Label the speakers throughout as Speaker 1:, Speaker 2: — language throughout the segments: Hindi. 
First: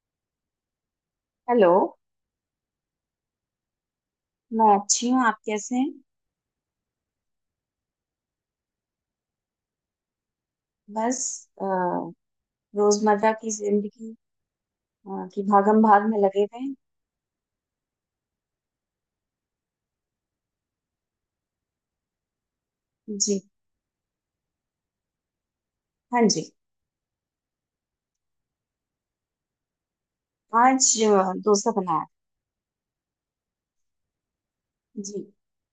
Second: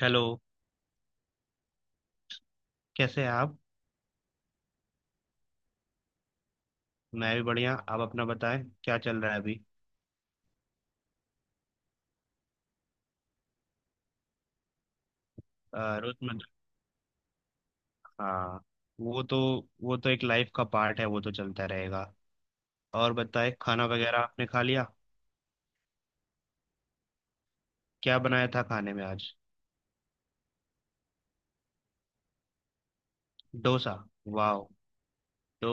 Speaker 1: हेलो।
Speaker 2: हेलो।
Speaker 1: कैसे हैं आप?
Speaker 2: मैं अच्छी हूँ। आप कैसे हैं?
Speaker 1: मैं भी बढ़िया। आप अपना बताएं, क्या चल रहा है अभी?
Speaker 2: बस, अ, रोजमर्रा की जिंदगी की भागम भाग में लगे
Speaker 1: रोजमर्रा।
Speaker 2: हुए।
Speaker 1: हाँ। वो तो वो तो एक लाइफ का पार्ट है, वो तो चलता रहेगा। और
Speaker 2: हैं जी।
Speaker 1: बताएं, खाना वगैरह आपने खा लिया?
Speaker 2: हाँ जी।
Speaker 1: क्या बनाया था खाने में आज?
Speaker 2: आज डोसा बनाया।
Speaker 1: डोसा। वाह।
Speaker 2: जी।
Speaker 1: तो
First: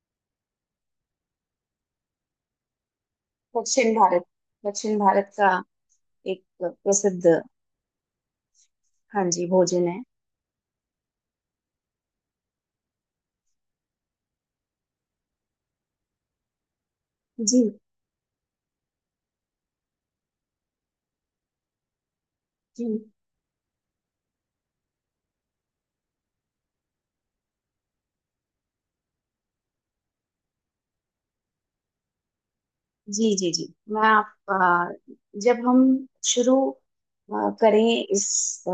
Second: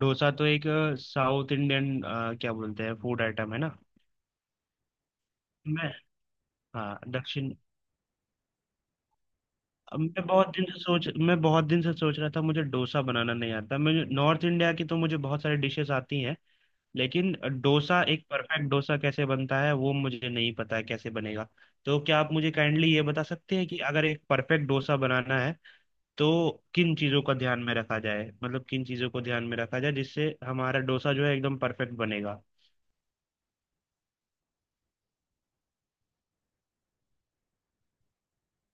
Speaker 1: डोसा तो एक साउथ इंडियन, क्या बोलते हैं, फूड आइटम है ना।
Speaker 2: दक्षिण भारत दक्षिण भारत का
Speaker 1: मैं।
Speaker 2: एक
Speaker 1: हाँ,
Speaker 2: प्रसिद्ध,
Speaker 1: दक्षिण।
Speaker 2: हाँ जी, भोजन है।
Speaker 1: मैं बहुत दिन से सोच रहा था, मुझे डोसा बनाना नहीं आता। मुझे नॉर्थ इंडिया की तो मुझे बहुत सारी डिशेस आती हैं। लेकिन
Speaker 2: जी
Speaker 1: डोसा, एक परफेक्ट डोसा कैसे बनता है वो मुझे नहीं पता है, कैसे बनेगा। तो क्या आप मुझे
Speaker 2: जी
Speaker 1: काइंडली ये बता सकते हैं कि अगर एक परफेक्ट डोसा बनाना है तो किन चीज़ों को ध्यान में रखा जाए जिससे हमारा डोसा जो है एकदम परफेक्ट बनेगा?
Speaker 2: जी। जी जी। जब हम शुरू करें इस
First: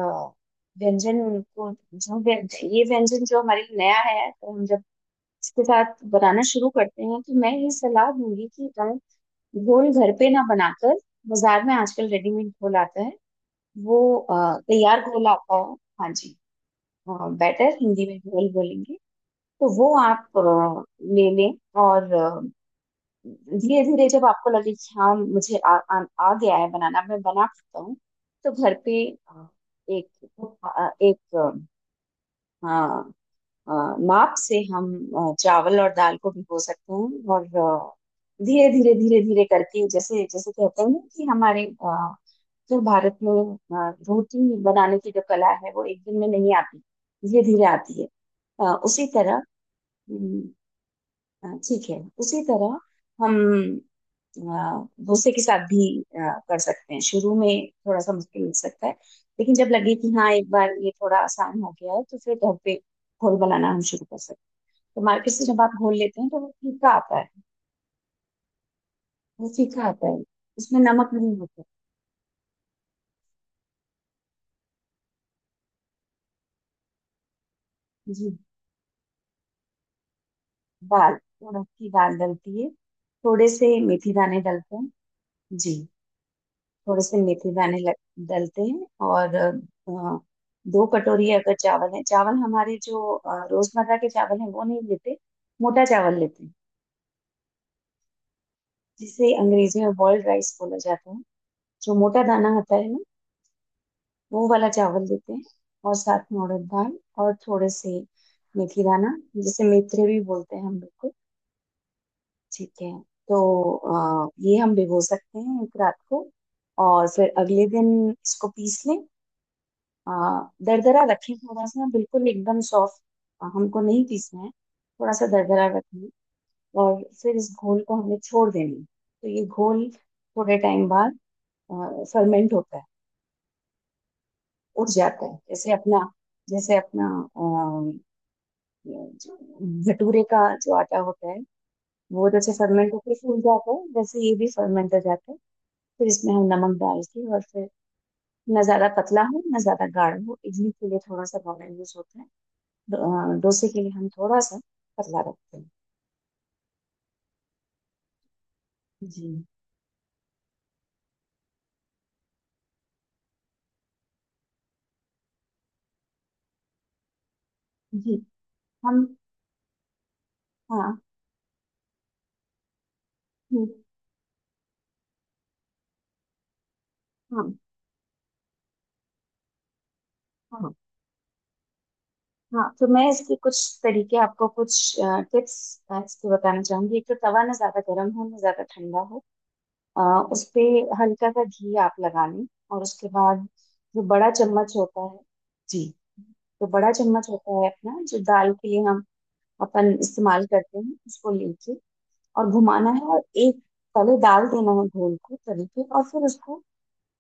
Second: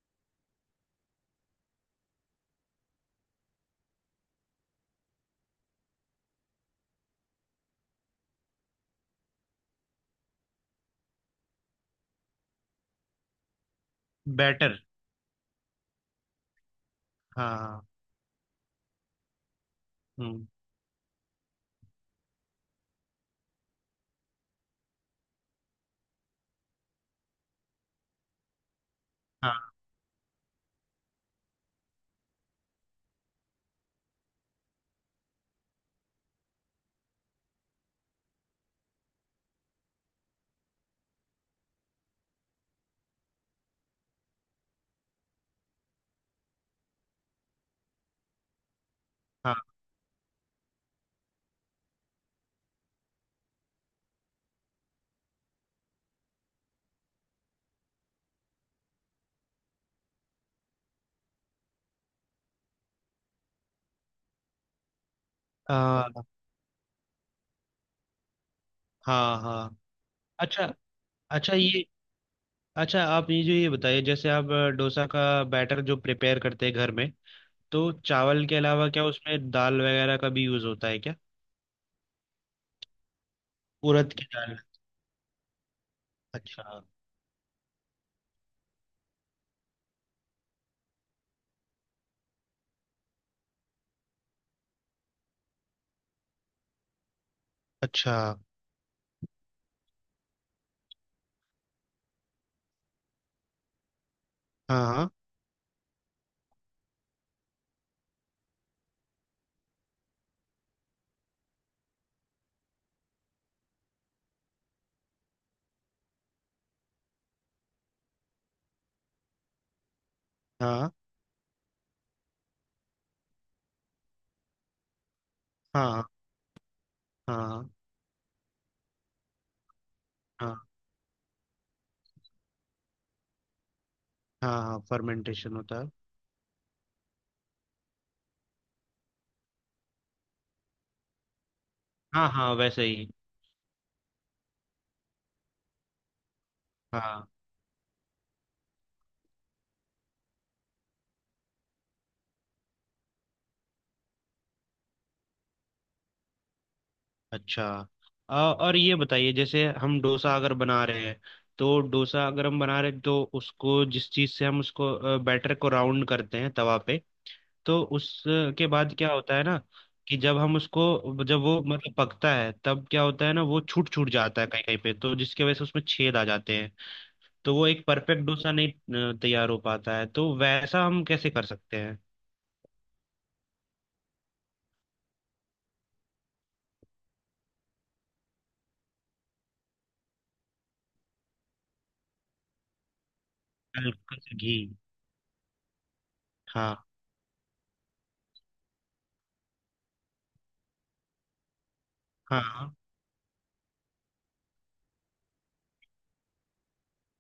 Speaker 2: व्यंजन को, जो व्यंजन ये व्यंजन जो हमारे लिए नया है, तो हम जब इसके साथ बनाना शुरू करते हैं तो मैं ये सलाह दूंगी कि आप घोल घर पे ना बनाकर, बाजार में आजकल रेडीमेड घोल आता है, वो
Speaker 1: बैटर।
Speaker 2: तैयार घोल आता है। हाँ जी। बेटर
Speaker 1: हाँ।
Speaker 2: हिंदी में घोल बोलेंगे। तो वो आप
Speaker 1: हम्म।
Speaker 2: ले लें। और धीरे धीरे जब आपको लगे कि हाँ, मुझे आ गया है बनाना, मैं बना सकता हूँ, तो घर पे अ,
Speaker 1: हाँ,
Speaker 2: एक एक अ, अ, माप से हम चावल और दाल को भिगो सकते हैं। और धीरे धीरे धीरे धीरे करके, जैसे जैसे कहते हैं ना, कि हमारे, जो भारत में रोटी बनाने की जो कला है, वो एक दिन में नहीं आती, धीरे धीरे आती है। उसी तरह,
Speaker 1: हाँ,
Speaker 2: हम्म, ठीक है, उसी तरह हम डोसे के साथ भी कर सकते हैं। शुरू में थोड़ा सा मुश्किल लग सकता है, लेकिन जब लगे कि हाँ, एक बार ये थोड़ा आसान हो गया है, तो फिर घर पे घोल बनाना हम शुरू कर सकते हैं। तो मार्केट से जब आप घोल
Speaker 1: हाँ,
Speaker 2: लेते हैं तो वो फीका आता है।
Speaker 1: हाँ,
Speaker 2: वो
Speaker 1: हाँ।
Speaker 2: फीका आता है,
Speaker 1: अच्छा।
Speaker 2: उसमें नमक नहीं
Speaker 1: अच्छा,
Speaker 2: होता।
Speaker 1: ये... अच्छा, आप ये जो ये बताइए, जैसे आप डोसा का बैटर जो प्रिपेयर करते हैं घर में, तो
Speaker 2: जी।
Speaker 1: चावल के अलावा क्या उसमें दाल वगैरह का भी यूज़ होता है क्या?
Speaker 2: दाल, उड़द की दाल डलती है। थोड़े से मेथी
Speaker 1: उड़द की
Speaker 2: दाने
Speaker 1: दाल।
Speaker 2: डलते हैं। जी।
Speaker 1: अच्छा।
Speaker 2: थोड़े से मेथी दाने डलते हैं। और दो कटोरी अगर चावल है, चावल हमारे जो रोजमर्रा के चावल हैं वो नहीं लेते, मोटा चावल लेते हैं,
Speaker 1: अच्छा।
Speaker 2: जिसे अंग्रेजी में बॉइल्ड राइस बोला जाता है। जो मोटा दाना होता है ना, वो वाला चावल
Speaker 1: हाँ,
Speaker 2: देते हैं। और साथ में उड़द दाल, और थोड़े से मेथी दाना, जिसे मेथरे भी बोलते हैं हम लोग को। ठीक है। तो ये हम भिगो सकते हैं एक रात को, और फिर अगले दिन इसको पीस लें। अ,
Speaker 1: हाँ,
Speaker 2: दरदरा रखें थोड़ा सा, बिल्कुल एकदम सॉफ्ट हमको नहीं पीसना है, थोड़ा सा दरदरा
Speaker 1: हाँ,
Speaker 2: रखें। और फिर इस
Speaker 1: हाँ,
Speaker 2: घोल को हमें छोड़ देना है। तो ये घोल
Speaker 1: हाँ,
Speaker 2: थोड़े टाइम बाद फर्मेंट होता है,
Speaker 1: हाँ।
Speaker 2: उठ जाता है।
Speaker 1: फर्मेंटेशन
Speaker 2: जैसे
Speaker 1: होता है।
Speaker 2: अपना जैसे अपना ये जो भटूरे का जो आटा होता है, वो
Speaker 1: हाँ,
Speaker 2: जैसे
Speaker 1: हाँ, वैसे
Speaker 2: फर्मेंट
Speaker 1: ही।
Speaker 2: होकर फूल जाता है, वैसे ये भी फर्मेंट हो जाता है। फिर इसमें हम नमक डाल के,
Speaker 1: हाँ।
Speaker 2: और फिर ना ज्यादा पतला हो ना ज्यादा गाढ़ा हो। इडली के लिए थोड़ा सा गाढ़ा यूज होता है, डो- डोसे के लिए हम थोड़ा सा पतला रखते हैं।
Speaker 1: अच्छा। और ये बताइए,
Speaker 2: जी।
Speaker 1: जैसे हम डोसा अगर बना रहे हैं तो डोसा अगर हम बना रहे हैं तो उसको, जिस चीज़ से हम उसको बैटर को राउंड करते हैं तवा पे, तो
Speaker 2: जी।
Speaker 1: उसके बाद
Speaker 2: हम।
Speaker 1: क्या होता है ना, कि जब हम
Speaker 2: हाँ।
Speaker 1: उसको, जब वो मतलब पकता है, तब क्या होता है ना, वो
Speaker 2: हम्म,
Speaker 1: छूट छूट जाता है कहीं कहीं पे, तो जिसकी वजह से उसमें छेद आ जाते हैं।
Speaker 2: हाँ
Speaker 1: तो वो एक परफेक्ट डोसा नहीं तैयार हो पाता है, तो
Speaker 2: हाँ
Speaker 1: वैसा हम कैसे कर सकते हैं?
Speaker 2: हाँ। तो मैं इसके कुछ तरीके, आपको कुछ टिप्स इसके बताना चाहूंगी। एक तो, तवा ना ज्यादा गर्म हो ना ज्यादा ठंडा हो। उस पे हल्का सा घी आप लगा लें, और उसके बाद जो
Speaker 1: हल्का
Speaker 2: बड़ा
Speaker 1: सा घी।
Speaker 2: चम्मच होता है, जी, तो
Speaker 1: हाँ,
Speaker 2: बड़ा चम्मच होता है अपना, जो दाल के लिए हम अपन इस्तेमाल करते हैं, उसको लेके और
Speaker 1: हाँ,
Speaker 2: घुमाना है। और एक तले डाल देना है घोल को तवे पे, और फिर उसको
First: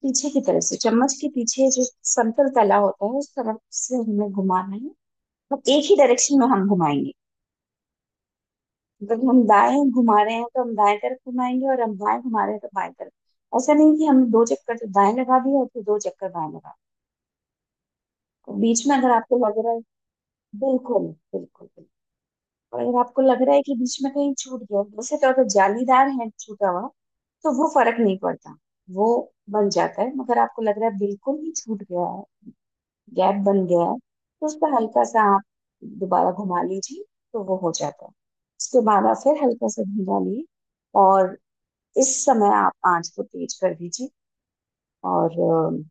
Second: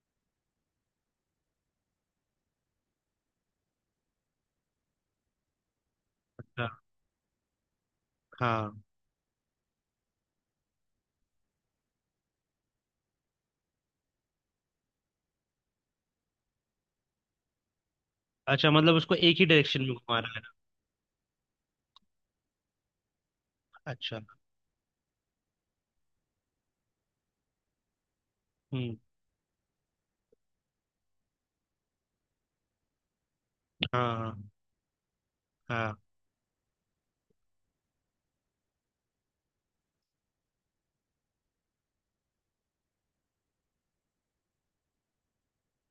Speaker 2: पीछे की तरफ से, चम्मच के पीछे जो समतल तला होता है उस तरफ से हमें घुमाना है। तो एक ही डायरेक्शन में हम
Speaker 1: हाँ,
Speaker 2: घुमाएंगे।
Speaker 1: हाँ।
Speaker 2: जब हम दाएं घुमा रहे हैं तो हम दाएं तरफ घुमाएंगे, और हम बाएं घुमा रहे हैं तो बाएं तरफ। ऐसा नहीं कि हमने दो चक्कर तो दाएं लगा दिया और फिर दो चक्कर बाएं लगा दिए। तो
Speaker 1: अच्छा,
Speaker 2: बीच
Speaker 1: मतलब
Speaker 2: में अगर
Speaker 1: उसको
Speaker 2: आपको
Speaker 1: एक ही
Speaker 2: लग रहा है,
Speaker 1: डायरेक्शन में घुमा रहा है
Speaker 2: बिल्कुल, बिल्कुल बिल्कुल। और अगर आपको लग रहा है कि
Speaker 1: ना।
Speaker 2: बीच में
Speaker 1: अच्छा।
Speaker 2: कहीं छूट गया, वैसे तो अगर जालीदार है छूटा हुआ तो वो फर्क नहीं पड़ता,
Speaker 1: हम्म।
Speaker 2: वो बन जाता है। मगर आपको लग रहा है बिल्कुल ही छूट गया है, गैप बन गया है,
Speaker 1: हाँ,
Speaker 2: तो उस पर हल्का सा आप
Speaker 1: हाँ,
Speaker 2: दोबारा घुमा लीजिए, तो वो हो जाता है। उसके बाद आप फिर हल्का सा घुमा लिए, और इस समय आप आंच को तेज कर दीजिए। और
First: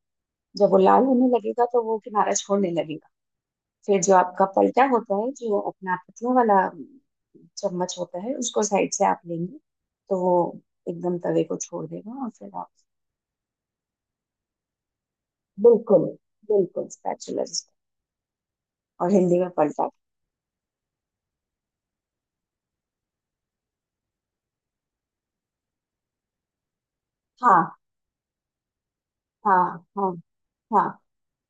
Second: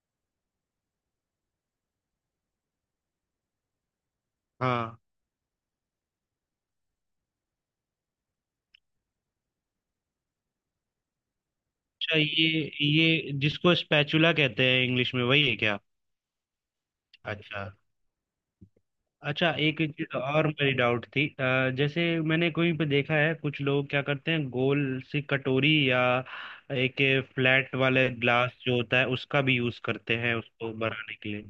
Speaker 2: जब वो लाल होने लगेगा तो वो किनारा छोड़ने लगेगा। फिर जो आपका पलटा
Speaker 1: हाँ।
Speaker 2: होता है, जो अपना पतलों वाला चम्मच होता है, उसको साइड से आप लेंगे तो वो एकदम तवे को छोड़
Speaker 1: अच्छा,
Speaker 2: देगा, और फिर
Speaker 1: ये
Speaker 2: आप,
Speaker 1: ये जिसको स्पैचुला कहते हैं इंग्लिश में, वही है क्या?
Speaker 2: बिल्कुल, बिल्कुल स्पैचुला
Speaker 1: अच्छा।
Speaker 2: जिसको, और हिंदी में
Speaker 1: अच्छा, एक
Speaker 2: पलटा।
Speaker 1: चीज और मेरी डाउट थी, जैसे, मैंने कहीं पे देखा है, कुछ लोग क्या करते हैं, गोल सी कटोरी या एक
Speaker 2: हाँ
Speaker 1: फ्लैट वाले ग्लास जो होता है उसका भी यूज
Speaker 2: हाँ हाँ
Speaker 1: करते हैं उसको
Speaker 2: हाँ
Speaker 1: बनाने के लिए।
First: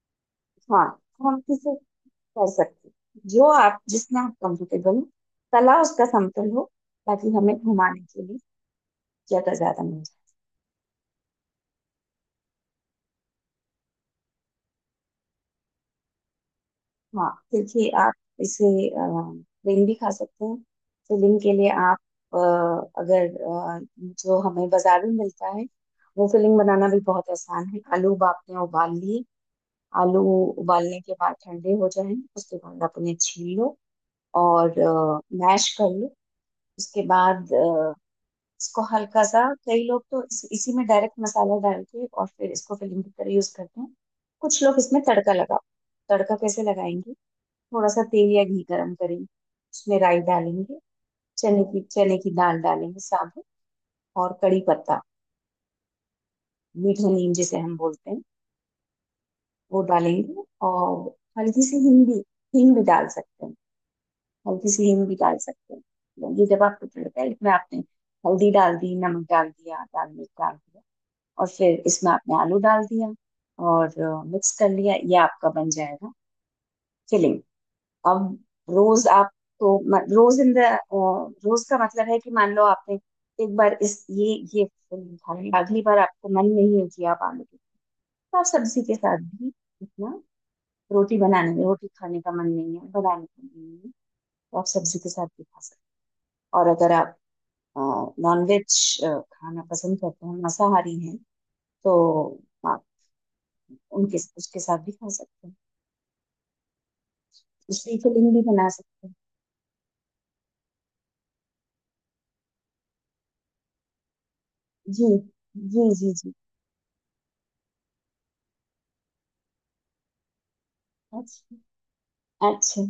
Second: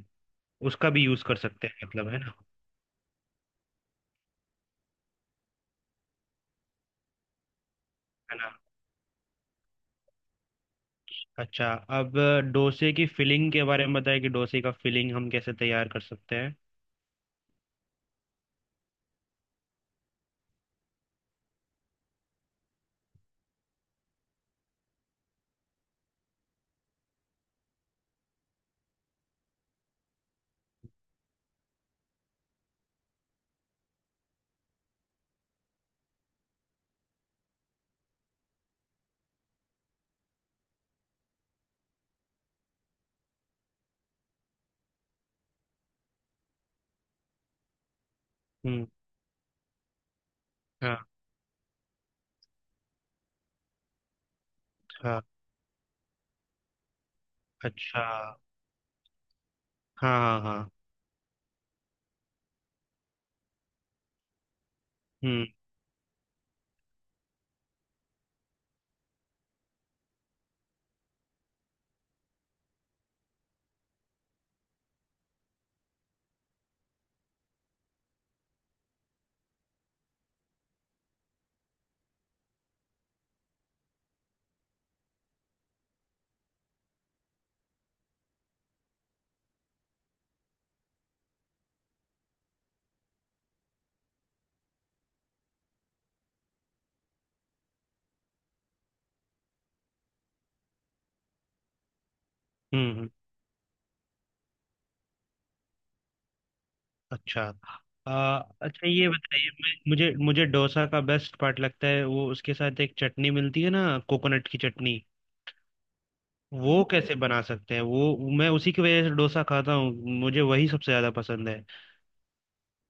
Speaker 2: हाँ।
Speaker 1: उसका भी यूज कर
Speaker 2: हम
Speaker 1: सकते
Speaker 2: किसे
Speaker 1: हैं मतलब, है ना?
Speaker 2: कर सकते हैं। जो आप, जिसमें आप कंफर्टेबल हो, तला उसका समतल हो, ताकि हमें घुमाने के
Speaker 1: है
Speaker 2: लिए
Speaker 1: ना?
Speaker 2: ज्यादा ज्यादा मिले।
Speaker 1: अच्छा। अब डोसे की फिलिंग के बारे में बताएं कि डोसे का फिलिंग हम कैसे तैयार कर सकते हैं।
Speaker 2: हाँ, देखिए, आप इसे प्लेन भी खा सकते हैं। फिलिंग के लिए, आप अ, अगर, जो हमें बाजार में मिलता है, वो फिलिंग बनाना भी बहुत आसान है। आलू आपने उबाल लिए। आलू उबालने के बाद ठंडे हो जाएं, उसके बाद आप उन्हें छील लो, और मैश कर लो। उसके बाद इसको हल्का सा, कई लोग तो इसी में डायरेक्ट मसाला डाल के और फिर इसको फिलिंग की तरह यूज करते हैं। कुछ लोग इसमें तड़का कैसे लगाएंगे? थोड़ा सा तेल या घी
Speaker 1: हम्म।
Speaker 2: गरम करेंगे, उसमें राई डालेंगे,
Speaker 1: हाँ,
Speaker 2: चने की दाल डालेंगे साबुत, और कड़ी पत्ता,
Speaker 1: हाँ।
Speaker 2: मीठा नीम जिसे हम
Speaker 1: अच्छा।
Speaker 2: बोलते हैं, वो
Speaker 1: हाँ, हाँ,
Speaker 2: डालेंगे।
Speaker 1: हाँ।
Speaker 2: और हल्की सी हींग भी, हींग भी डाल सकते हैं, हल्की सी हींग भी डाल
Speaker 1: हम्म,
Speaker 2: सकते हैं। तो ये जब आपको तड़का है, इसमें आपने हल्दी डाल दी, नमक डाल दिया, लाल मिर्च डाल दिया, और फिर इसमें आपने आलू डाल दिया और मिक्स कर लिया, ये आपका बन जाएगा फिलिंग। अब रोज आप तो, म- रोज इन द रोज का मतलब है कि, मान लो आपने एक बार इस ये फल खाया, अगली बार आपको मन नहीं है कि आप आलू की, तो आप सब्जी के साथ भी, इतना रोटी बनाने में, रोटी खाने का मन नहीं है, बनाने का मन नहीं है, तो आप सब्जी के साथ भी खा सकते हैं। और अगर आप नॉनवेज खाना पसंद करते हैं, मांसाहारी हैं, तो आप
Speaker 1: हम्म।
Speaker 2: उनके उसके साथ भी खा सकते हैं,
Speaker 1: अच्छा।
Speaker 2: उसकी फिलिंग
Speaker 1: आ,
Speaker 2: भी बना
Speaker 1: अच्छा,
Speaker 2: सकते
Speaker 1: ये
Speaker 2: हैं।
Speaker 1: बताइए, मैं- मुझे मुझे डोसा का बेस्ट पार्ट लगता है वो, उसके साथ एक चटनी मिलती है ना, कोकोनट की चटनी।
Speaker 2: जी जी जी
Speaker 1: वो कैसे बना सकते हैं? वो, मैं उसी की वजह से डोसा खाता हूँ। मुझे वही सबसे ज्यादा पसंद
Speaker 2: जी।
Speaker 1: है।
Speaker 2: अच्छा,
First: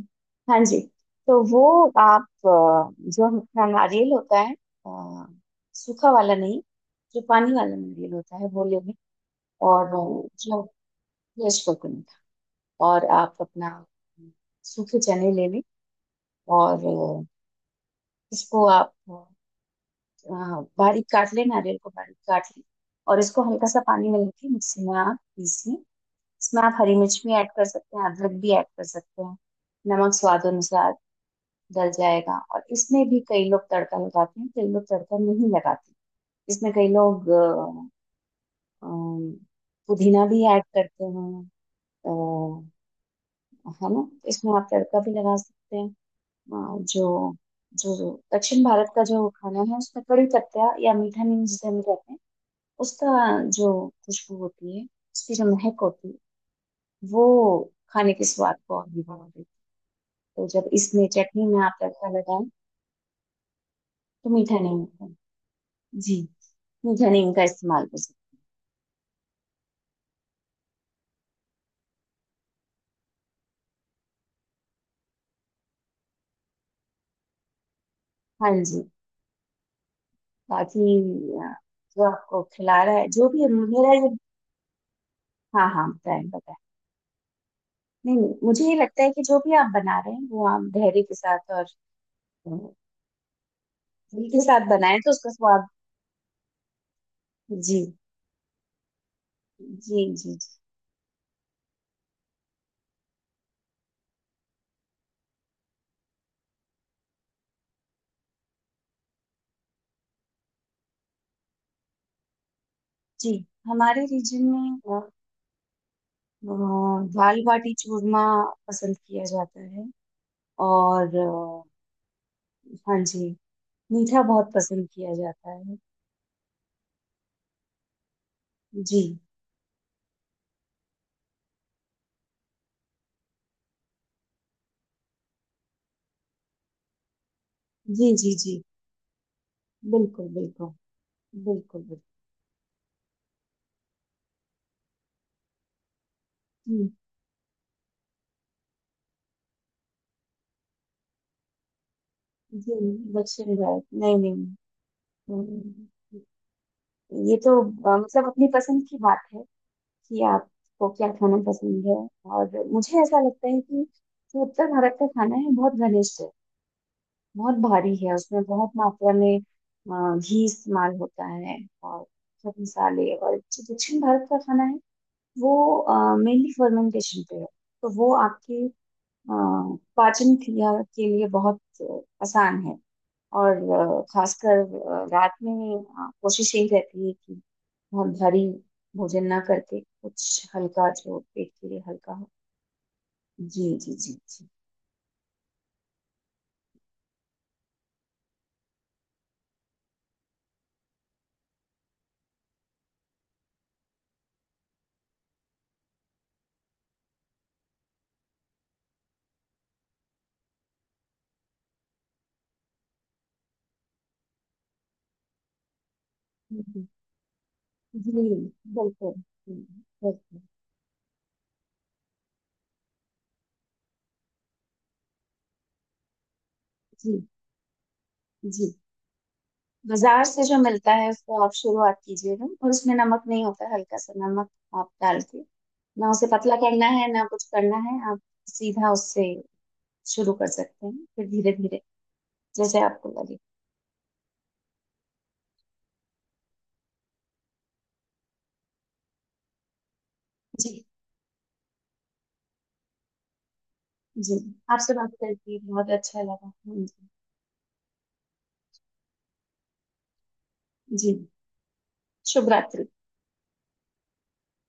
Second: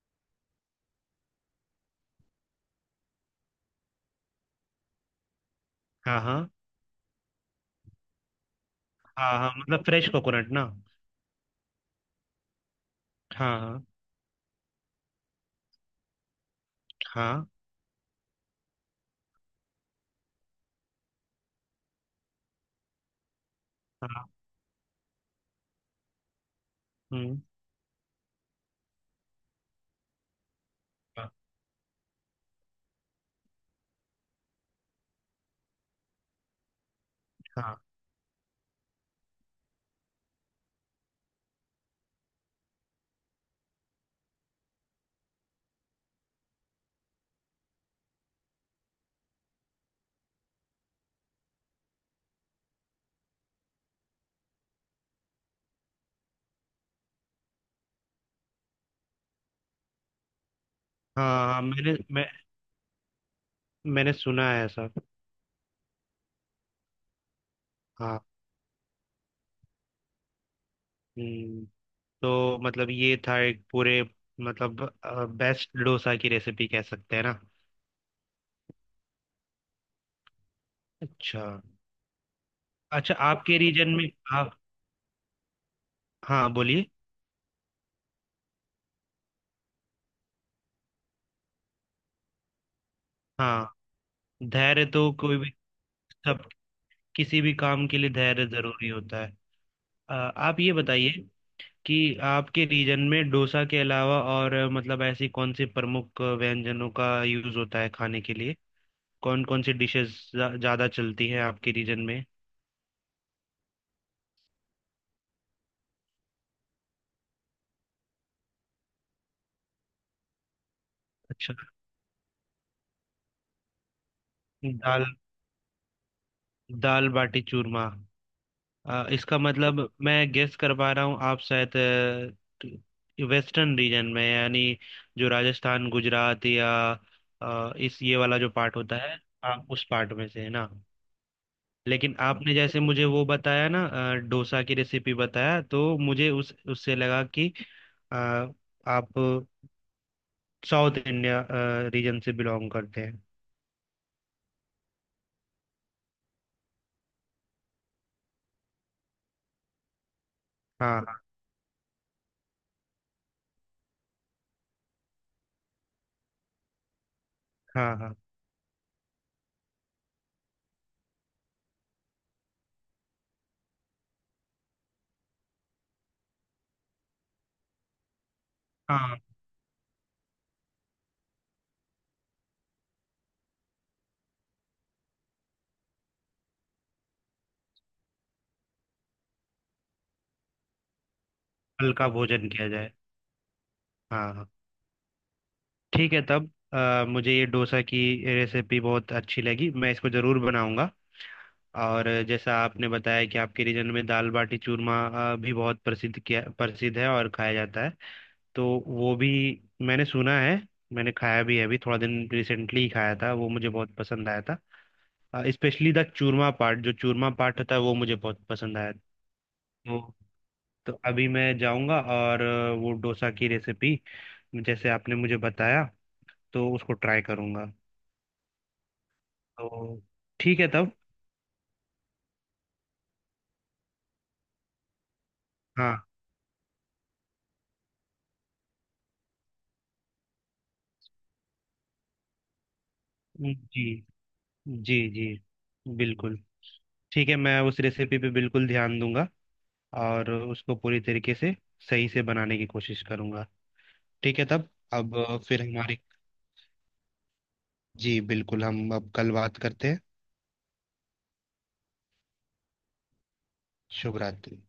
Speaker 2: हाँ जी। तो वो आप, जो हमारा नारियल होता है, अ, सूखा
Speaker 1: हाँ,
Speaker 2: वाला
Speaker 1: हाँ।
Speaker 2: नहीं, जो पानी वाला नारियल होता है वो लेंगे।
Speaker 1: हाँ, हाँ, मतलब
Speaker 2: और,
Speaker 1: फ्रेश कोकोनट
Speaker 2: जो
Speaker 1: ना।
Speaker 2: फ्रेश कोकोनट, और आप
Speaker 1: हाँ,
Speaker 2: अपना
Speaker 1: हाँ।
Speaker 2: सूखे चने ले लें, और
Speaker 1: हाँ,
Speaker 2: इसको आप बारीक काट लें, नारियल को बारीक काट लें, और इसको हल्का सा पानी में
Speaker 1: हाँ।
Speaker 2: लेके मिक्सी में आप पीस लें। इसमें आप हरी मिर्च भी
Speaker 1: हम्म।
Speaker 2: ऐड कर सकते हैं, अदरक भी ऐड कर सकते हैं, नमक स्वाद अनुसार,
Speaker 1: हाँ।
Speaker 2: गल जाएगा। और इसमें भी कई लोग तड़का लगाते हैं, कई लोग तड़का नहीं लगाते। इसमें कई लोग
Speaker 1: हाँ,
Speaker 2: अम, पुदीना भी ऐड करते हैं। अ, है ना, इसमें आप तड़का भी लगा सकते हैं। जो जो दक्षिण भारत का जो खाना है, उसमें कड़ी पत्ता या मीठा नीम जिसे हम कहते हैं, उसका जो खुशबू होती है, उसकी जो महक होती है, वो खाने के स्वाद को और भी बढ़ा देती है। तो जब इसमें चटनी
Speaker 1: हाँ,
Speaker 2: में
Speaker 1: हाँ,
Speaker 2: आप
Speaker 1: मैंने
Speaker 2: तड़का
Speaker 1: मैं
Speaker 2: लगाएं,
Speaker 1: मैंने
Speaker 2: तो
Speaker 1: सुना
Speaker 2: मीठा
Speaker 1: है
Speaker 2: नहीं
Speaker 1: ऐसा।
Speaker 2: होता। जी, जनीन का इस्तेमाल कर
Speaker 1: हाँ।
Speaker 2: सकते
Speaker 1: हम्म। तो मतलब ये था एक पूरे, मतलब बेस्ट डोसा की रेसिपी, कह सकते हैं ना।
Speaker 2: हैं। हाँ जी। बाकी
Speaker 1: अच्छा।
Speaker 2: अ, जो आपको खिला रहा है
Speaker 1: अच्छा,
Speaker 2: जो भी है,
Speaker 1: आपके रीजन
Speaker 2: मेरा
Speaker 1: में...
Speaker 2: ये,
Speaker 1: हाँ।
Speaker 2: हाँ हाँ, बताएं
Speaker 1: हाँ,
Speaker 2: बताएं,
Speaker 1: बोलिए।
Speaker 2: नहीं नहीं, मुझे ये लगता है कि जो भी आप बना रहे हैं, वो आप धैर्य के साथ और अ,
Speaker 1: हाँ।
Speaker 2: दिल के साथ
Speaker 1: धैर्य
Speaker 2: बनाएं तो
Speaker 1: तो
Speaker 2: उसका
Speaker 1: कोई भी
Speaker 2: स्वाद,
Speaker 1: सब किसी भी
Speaker 2: जी
Speaker 1: काम के लिए धैर्य जरूरी होता है।
Speaker 2: जी जी जी।
Speaker 1: आप ये बताइए कि आपके रीजन में डोसा के अलावा और मतलब ऐसी कौन से प्रमुख व्यंजनों का यूज होता है खाने के लिए? कौन कौन सी डिशेस ज्यादा चलती हैं आपके रीजन में?
Speaker 2: जी, हमारे रीजन में अ, दाल बाटी चूरमा पसंद किया जाता है, और
Speaker 1: अच्छा।
Speaker 2: हाँ जी, मीठा बहुत पसंद
Speaker 1: दाल
Speaker 2: किया जाता है।
Speaker 1: दाल बाटी चूरमा।
Speaker 2: जी
Speaker 1: इसका मतलब, मैं गेस कर पा रहा हूँ, आप शायद वेस्टर्न रीजन में, यानी जो राजस्थान, गुजरात या इस,
Speaker 2: जी
Speaker 1: ये
Speaker 2: जी
Speaker 1: वाला जो
Speaker 2: जी।
Speaker 1: पार्ट होता है, आप उस पार्ट
Speaker 2: बिल्कुल
Speaker 1: में से है ना?
Speaker 2: बिल्कुल बिल्कुल बिल्कुल।
Speaker 1: लेकिन आपने जैसे मुझे वो बताया ना, डोसा की रेसिपी बताया, तो मुझे उस
Speaker 2: हम्म,
Speaker 1: उससे लगा कि अ, आप साउथ इंडिया रीजन से
Speaker 2: जी
Speaker 1: बिलोंग
Speaker 2: जी,
Speaker 1: करते हैं।
Speaker 2: दक्षिण भारत, नहीं नहीं। हम्म, ये तो मतलब अपनी पसंद की बात है, कि आपको क्या
Speaker 1: हाँ,
Speaker 2: खाना पसंद है। और मुझे ऐसा लगता है कि जो उत्तर भारत का खाना है, बहुत घनिष्ठ है, बहुत भारी
Speaker 1: हाँ,
Speaker 2: है,
Speaker 1: हाँ,
Speaker 2: उसमें बहुत मात्रा में घी इस्तेमाल होता है और सब मसाले। और जो दक्षिण भारत का खाना है, वो मेनली फर्मेंटेशन पे है, तो वो आपके अ,
Speaker 1: हाँ। हाँ,
Speaker 2: पाचन क्रिया के लिए बहुत आसान है। और खासकर रात में कोशिश यही रहती है कि बहुत भारी भोजन ना करके कुछ हल्का, जो पेट के लिए
Speaker 1: हल्का
Speaker 2: हल्का हो।
Speaker 1: भोजन किया जाए।
Speaker 2: जी जी जी
Speaker 1: हाँ,
Speaker 2: जी।
Speaker 1: हाँ। ठीक है तब, मुझे ये डोसा की रेसिपी बहुत अच्छी लगी, मैं इसको ज़रूर बनाऊंगा। और जैसा आपने बताया कि आपके रीजन में दाल बाटी चूरमा भी बहुत प्रसिद्ध है और खाया जाता है। तो वो भी मैंने सुना है, मैंने खाया भी है, अभी थोड़ा दिन रिसेंटली ही खाया था, वो मुझे बहुत पसंद आया था। स्पेशली द चूरमा पार्ट,
Speaker 2: हम्म,
Speaker 1: जो चूरमा पार्ट होता है, वो
Speaker 2: जी,
Speaker 1: मुझे बहुत पसंद आया था।
Speaker 2: बिल्कुल।
Speaker 1: तो
Speaker 2: बिल्कुल।
Speaker 1: तो अभी मैं जाऊंगा और वो डोसा की रेसिपी जैसे आपने मुझे बताया, तो उसको
Speaker 2: जी
Speaker 1: ट्राई करूंगा।
Speaker 2: जी।
Speaker 1: तो
Speaker 2: बाजार से जो
Speaker 1: ठीक है
Speaker 2: मिलता
Speaker 1: तब।
Speaker 2: है उसको आप शुरुआत कीजिएगा, और उसमें नमक नहीं होता है, हल्का सा नमक आप डाल के,
Speaker 1: हाँ
Speaker 2: ना उसे पतला करना है ना कुछ करना है, आप सीधा उससे शुरू कर सकते हैं। फिर धीरे धीरे, जैसे आपको लगे।
Speaker 1: जी, जी, जी, बिल्कुल। ठीक है, मैं उस रेसिपी पे बिल्कुल ध्यान दूंगा और
Speaker 2: जी
Speaker 1: उसको पूरी तरीके से सही से बनाने की कोशिश करूंगा।
Speaker 2: जी।
Speaker 1: ठीक है तब।
Speaker 2: आपसे बात
Speaker 1: अब
Speaker 2: करके
Speaker 1: फिर
Speaker 2: बहुत
Speaker 1: हमारी...
Speaker 2: अच्छा लगा। हाँ जी।
Speaker 1: जी बिल्कुल, हम अब कल बात करते हैं।
Speaker 2: जी। शुभ रात्रि।
Speaker 1: शुभ रात्रि।